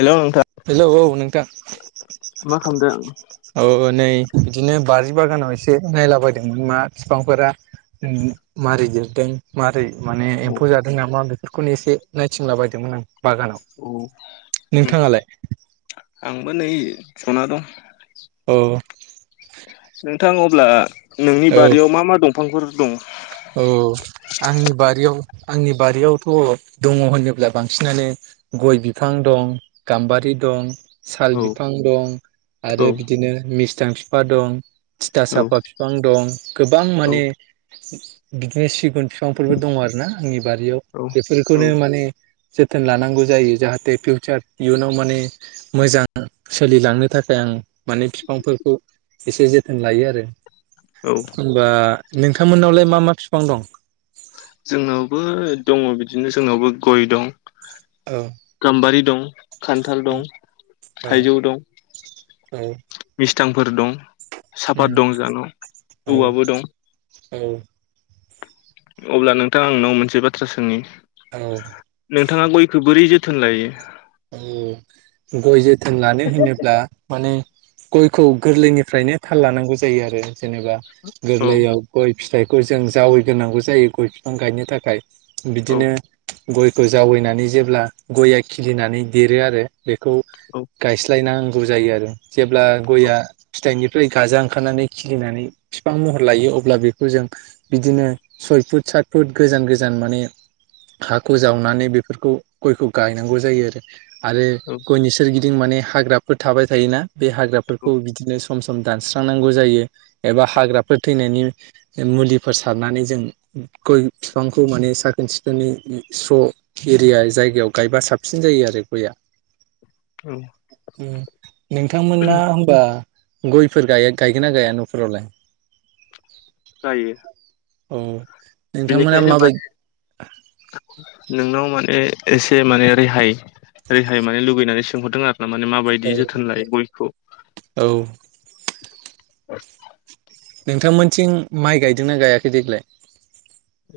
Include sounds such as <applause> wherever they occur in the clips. हेल' नोंथां। हेलौ औ नोंथां मा खालामदों? औ नै बिदिनो बारि बागानाव एसे नायलाबायदोंमोन मा फिफांफोरा उम मारै देरदों मारै माने एम्फौ जादों नामा बे खौनो एसे नायथिंला बायदोंमोन आं बागानाव। औ नोंथाङालाय? आंबो नै ज'ना दं। औ। नोंथां अब्ला नोंनि औ बारियाव मा मा दंफांफोर दं? औ आंनि बारियाव आंनि बारियावथ' दङ' होनोब्ला बांसिनानो गय बिफां दं गाम्बारि दं साल औ बिफां दं आरो औ बिदिनो मिस्थां फिफा दं। थिथा औ साफा फिफां दं गोबां औ माने बिदिनो सिगुन फिफांफोरबो दङ' आरो ना आंनि बारियाव। औ औ बेफोरखौनो माने जोथोन लानांगौ जायो। जाहाथे फिउचार इयुनाव माने मोजां सोलिलांनो थाखाय आं माने बिफांफोरखौ एसे जोथोन लायो आरो औ होनबा नों जोंनावबो दङ' बि दिनो जोंनावबो गय दं, औ गाम्बारि दं, खान्थाल औ दं, औ थाइजौ दं, औ मिस्थांफोर दं, साफात दं जानाव, औवाबो दं औ। अब्ला नोंथां आं नोंनाव मोनसे बाथ्रा सोंनि। औ नोंथाङा गयखो बोरै जो थोन लायो? औ गय जोथोन लानो होनोब्ला माने गयखौ गोरलैनिफ्रायनो थाल लानांगौ जायो आरो जेनेबा औ गोरलैयाव गय फिथाइखौ जों जावैग्रोनांगौ जायो गय फिफां गायनो थाखाय। औ बिदिनो गयखौ जावैनानै जेब्ला गया खिलिनानै देरो आरो बेखौ औ गायस्लायनांगौ जायो आरो जेब्ला गया फिथाइनि फ्राय गाजा ओंखारनानै खिलिनानै फिफां महर लायो अब्ला बेखौ जों बिदिनो सय फुट सात फुट गोजान गोजान माने हाखौ जावनानै बेफोरखौ गयखौ गायनांगौ जायो आरो औ औ गयनि सोरगि दिं माने हाग्राफोर थाबाय थायो ना। बे हाग्राफोरखौ बिदिनो सम सम दानस्रांनांगौ जायो एबा हाग्राफोर थैनायनि मुलिफोर सारनानै जों गय फिफांखौ माने साखोन सि जोंनि स' एरिया जायगायाव गायबा साब साबसिन जायो आरो गयआ औ नोंथांमोना होमबा गयफोर गायगोन ना गाया न'फोरावलाय जायो औ नोंथांमोना बिनिखायनो माबायदि माने नोंनाव माने एसे माने रेहाय रेहाय माने लुगैनानै सोंहरदों आरो माने माबायदि औ जोथोन लायो गयखौ औ नोंथांमोनथिं माइ गायदोंना गायाखै देग्लाय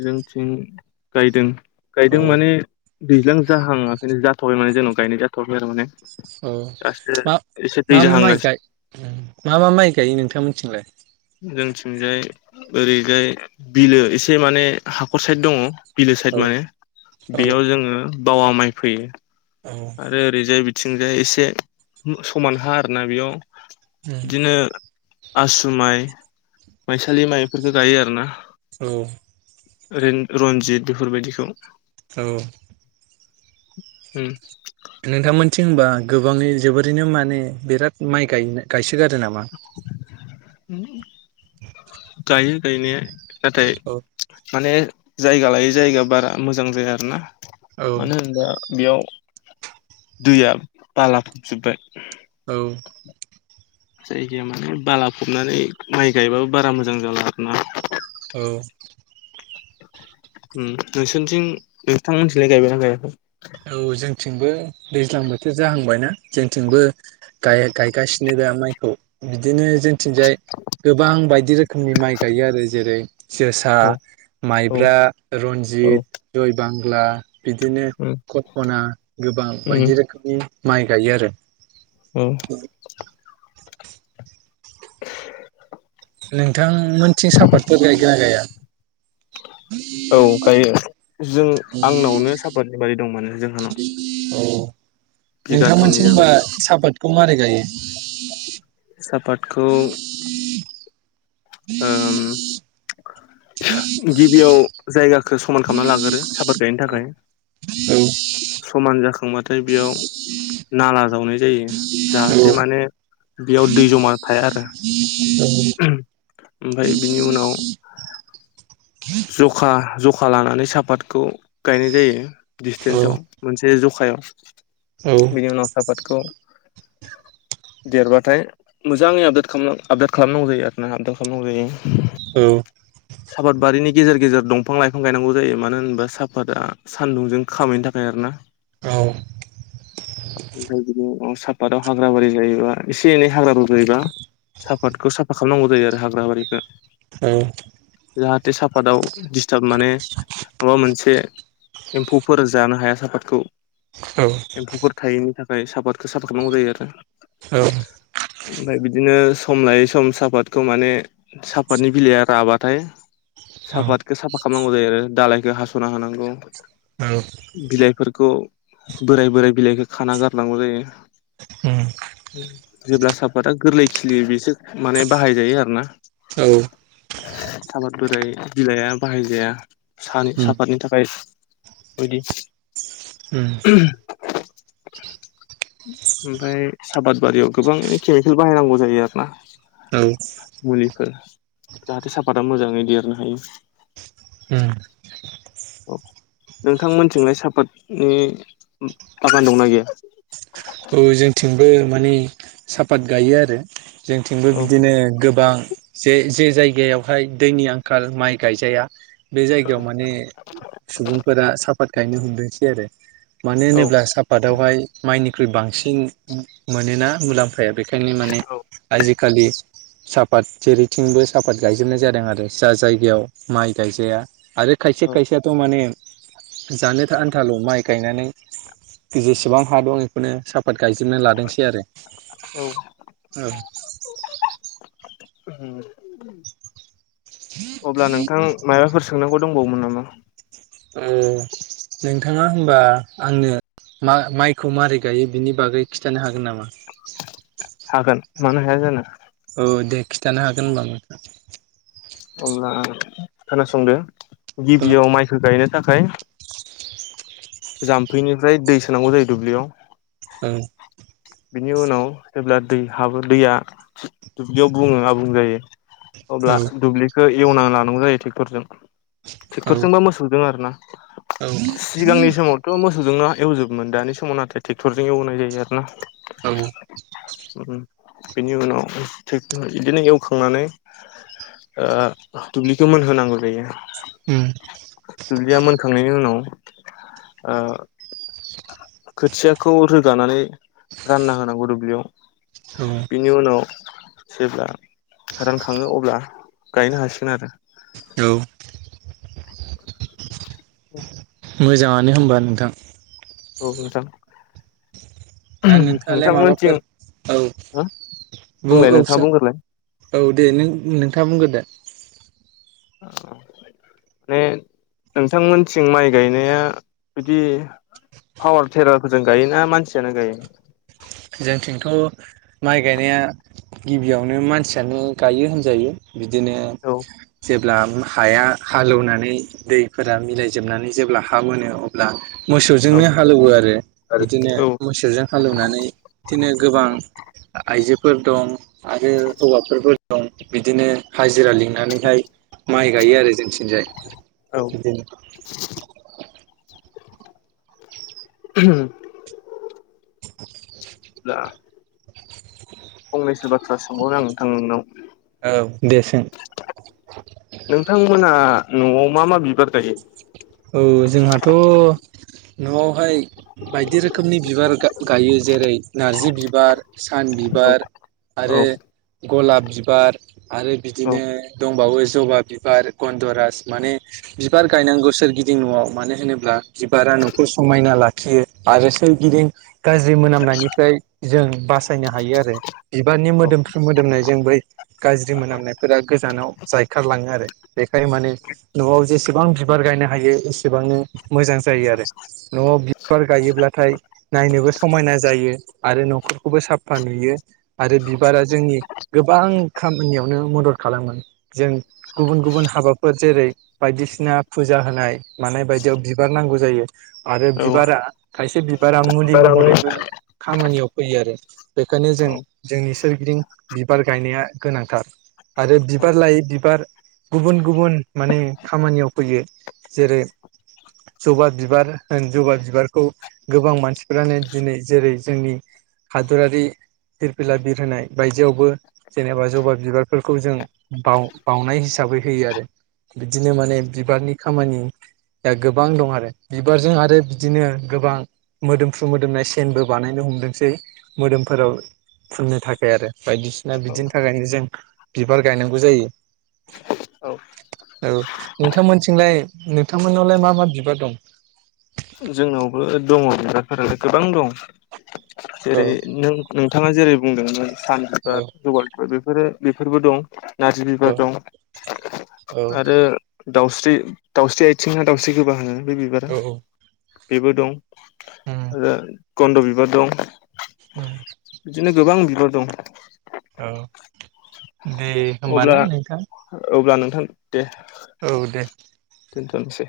जोंनिथिं गायदों गायदों औ माने दैज्लां जाहांआखै, बि जाथ'वाखैय माने जोंनाव गायनाय जाथ'वाखै आरो माने, औ दासो एसे दै मा-मा माइ गाय जाहांगासिनो ओं मा मा माइ गायो नोंथांमोनथिंलाय? जोंथिंजाय ओरैजाय बिलो एसे माने हाखर साइद दंङ, बिलो औ साइद माने औ बेयाव जोंङो बावा माइ फैयो, औ आरो ओरैजाय बिथिंजाय एसे समान हा आरोना बेयाव, बिदिनो आसु माइ, माइसालि माइ, बेफोरखौ गायो आरोना, औ रन्जित बेफोरबायदिखौ औ ओं नोंथांमोनथिं होनबा गोबांङै जोबोरैनो माने बिराद माइ गाय गायसो गायो गायनाया, नाथाय औ माने जायगा लायै जायगा बारा मोजां जाया आरो ना औ मानो होनोबा बेयाव दैया बाला फबजोब्बाय, औ जायगाया माने बालाफबनानै माइ गायबाबो बारा मोजां जाला आरो ना, औ ओ नोंसोरनिथिं नोंथांमोनथिलाय गायबायना गायाखै? औ जोंथिंबो दैज्लां बोथोर जाहांबाय ना, जोंथिंबो गाय-गायगासिनो बे माइखौ बिदिनो, जोंथिंजाय गोबां बायदि रोखोमनि माइ गायो आरो जेरै, जोसा, औ औ माइब्रा, औ रन्जित, द'यबांला, बिदिनो उम कप'ना गोबां बायदि रोखोमनि माइ गायो, आरो औ <inaudible> बिथांमोननिथिं सापातफोर गायोना गाया? औ गायो जों आंनावनो सापातनि बारि दं माने जोंहानाव, औ बिगाथामनि नोंथांमोनसिम होनबा जागोन सापातखौ मारै गायो? सापादखौ, ओम गिबियाव जायगाखौ समान खालामना लाग्रो साफत गायनो औ थाखाय, औ समान जाखांबाथाय बेयाव, नाला जावनाय जायो, जाहाथे माने बेयाव दै जमा थाया आरो ओमफाय बिनि उनाव, जखा-जखा लानानै सापातखौ गायनाय जायो, औ दिसटेन्सआव मोनसे जखा जखायाव औ बिनि उनाव सापातखौ, देरबाथाय मोजांङै आबदाल खालाम आबदाल खालामनांगौ जायो आरोना आबदाल खालामनांगौ जायो, औ सापाद बारिनि गेजेर गेजेर दंफां लाइफां गायनांगौ जायो, मानो होनबा साफाता सान्दुंजों खामैनि थाखाय आरो ना, औव ओमफ्राय बि सापतआव हाग्राबारि जायोबा, एसे एनै हाग्रा रज'योबा सापातखौ साफा खालामनांगौ जायो, आरो हाग्रा बारिखो <inaudible> जे सापाताव दिडस्टाब माने माबा मोनसे एम्फौफोर जानो हाया सापादखौ औ एम्फौफोर थायैनि थाखाय सापादखौ साफा खालामनांगौ जायो, औ आरो ओमफ्राय बिदिनो सम लायै सम सापातखौ माने सापातनि बिलाइया राबाथाय औ साफातखौ साफा खालामनांगौ जायो आरो दालायखौ हास'ना हानांगौ औ बिलाइफोरखौ बोराय बोराय बिलाइखौ खाना गारनांगौ जायो उम जेब्ला साफातआ गोरलै खिलियो बेसो माने बाहायजायो आरोना औ उम <unintelligible> बोराय बिलाइया बाहायजाया सान साफतनि थाखाय बायदि ओम <inaudible> ओमफ्राय साबाद बारियाव गोबां केमिकेल बाहायनांगौ जायो आरो ना। औ मुलिफोर जाहाथे साफाता मोजाङै देरनो हायो उम <inaudible> नोंथांमोनथिंलाय सापातनि बागान दंना गैया? औ जोंथिंबो माने साफात गायो आरो जोंथिंबो औ बिदिनो गोबां जे जे जायगायावहाय दैनि आंखाल माइ गायजाया बे जायगायाव माने सुबुंफोरा साफात गायनो हमदोंसै आरो। मानो औ होनोब्ला सापादावहाय माइनिख्रुइ बांसिन मोनोना मुलाम्फाया बेखौ बेखायनो नि माने आजिखालि साफात जेरैथिंबो साफात गायजोबनाय जादों आरो जा जायगायाव माइ गायजाया। आरो खायसे औ खायसेयाथ' माने जानो आन्थाल' माइ गायनानै जेसेबां हा दं बेखौनो साफ आफाद गायजोबना लादोंसै आरो औ <inaudible> अब्ला नोंथां माबाफोर सोंनांगौ दंबावोमोन नामा? ओम नोंथाङा होमबा आंनो मा माइखौ मारै गायो बिनि बागै खिथानो हागोन नामा? हागोन मानो हाया जानो। औ दे खिथानो हागोन होमबा नोङा अब्ला खोनासंदो औ गिबियाव माइखौ गायनो थाखाय जाम्फैनिफ्राय दै सोनांगौ जायो दुब्लियाव औ बिनि उनाव जेब्ला दै हाबो दैया दुब्लियाव बुङो आबुं जायो अब्ला दुब्लिखौ एवनानै लानांगौ जायो टेक्टरजों औ टेक्टरजोंबा मोसौजों आर ना। औ सिगांनि समावथ' मोसौजोंनो एवजोबोमोन दानि समाव नाथाय टेक्टरजों एवनाय जायो आर ना। औ बेनि उनाव हाय टेक इदिनो एवखांनानै ओ दुब्लिखौ मोनहोनांगौ जायो। उम दुब्लिया मोनखांनायनि उनाव ओ खोथियाखौ रोगानानै रानना होनांगौ दुब्लियाव औ बिनि उनाव जेब्ला रानखाङो अब्ला गायनो हासिगोन आरो। औ। औ मोजाङानो होनबा नोंथां औ मोजां दा नोंथाङालाय माबाफोर औ हो बुं बुंलाय औ नोंथाङा सा बुंग्रोलाय औ दे नों नोंथाङा बुंगोन दे औ माने नोंथांमोनथिं माइ गायनाया बिदि पावार टेरार फोरजों गायोना मानसियानो गायो जोंनिथिंथ' माइ गायनाया गिबियावनो मानसियानो गायो होनजायो बिदिनो औ जे ब्ला हाया हालेवनानै दैफोरा मिलायजोबनानै जेब्ला हा मोनो अब्ला मोसौजोंनो हालौवो आरो बिदिनो औ मोसौजों हालौवनानै बिदिनो गोबां आइजोफोर दं आरो हौवाफोरबो दं बिदिनो हाजिरा लिंनानैहाय माइ गायो आरो जोंथिंजाय औ बिदिनो ह <inaudible> फंनैसो बाथ्रा सोंबाव नो आं नोंथां नोंनाव। औ दे सों नोंथांमोना न'आव मा मा बिबार गायो? औ जोंहाथ' न'आवहाय बायदि रोखोमनि बिबार गायो जेरै नारजि बिबार सान औ बिबार औ आरो गलाब बिबार आरो औ बिदिनो दंबावो जबा बिबार गन्दरास माने बिबार गायनांगौसो गिदिं न'आव मानो होनोब्ला बिबारा न'खर समायना लाखियो आरो सोरगिदिं गाज्रि मोना खालामनायनिफ्राय जों बासायनो हायो आरो बिबारनि मोदोमफ्रु मोदोमनाय जों बै गाज्रि मोनामनायफोरा गोजानाव जायखारलाङो आरो बेखायनो माने न'आव जेसेबां बिबार गायनो हायो हायो एसेबांनो मोजां जायो आरो न'आव बिबार गायोब्लाथाय नायनोबो समायना जायो आरो न'खरखौबो साफा नुयो। आरो बिबारा जोंनि गोबां खामानियावनो मदद खालामो जों गुबुन गुबुन हाबाफोर जेरै बायदिसिना फुजा होनाय मानाय बायदियाव बिबार नांगौ जायो आरो औ औ बिबारा खायसे बिबारा मुलि महर बेफोर खामानियाव फैयो आरो बेखायनो जों औ जोंनि सोरगिदिं बिबार गायनाया गोनांथार। आरो बिबार लायै बिबार गुबुन गुबुन माने खामानियाव फैयो। जेरै जबा बिबार होन जबा बिबारखौ गोबां मानसिफ्रानो दिनै जेरै जोंनि हादरारि फिरफिला बिर होनाय बायदियावबो जेनेबा जबा बिबारफोरखौ जों बा बावनाय हिसाबै होयो आरो बिदिनो माने बिबारनि खामानि दा गोबां दं आरो बिबारजों आरो बिदिनो गोबां मोदोमफ्रु मोदोमनाय सेनबो बानायनो हमदोंसै मोदोमफोराव फुननो थाखाय आरो बायदिसिना बिदिनि थाखायनो जों बिबार गायनांगौ जायो। औ औ नोंथांमोनथिंलाय नोंथांमोननावलाय मा मा बिबार दं? जोंनावबो दङ बिबारफोरालाय गोबां दं औ जेरै नों नोंथाङा जेरै बुंदों सान बिबार औ जबा बिबार बेफोरो बेफोरबो दं नारजि औ बिबार दं औ आरो दाउस्रि दावस्रि दाउस्रि आथिंना दाउस्रि गोबा होनो बे बिबारा औ बेबो दं उम आरो गन्न्द' बिबार दं औ बिदिनो गोबां बिबार दं औ दे अब्ला होमबाना नोंथां अब्ला नोंथां दे औ दे दन्थ'नोसै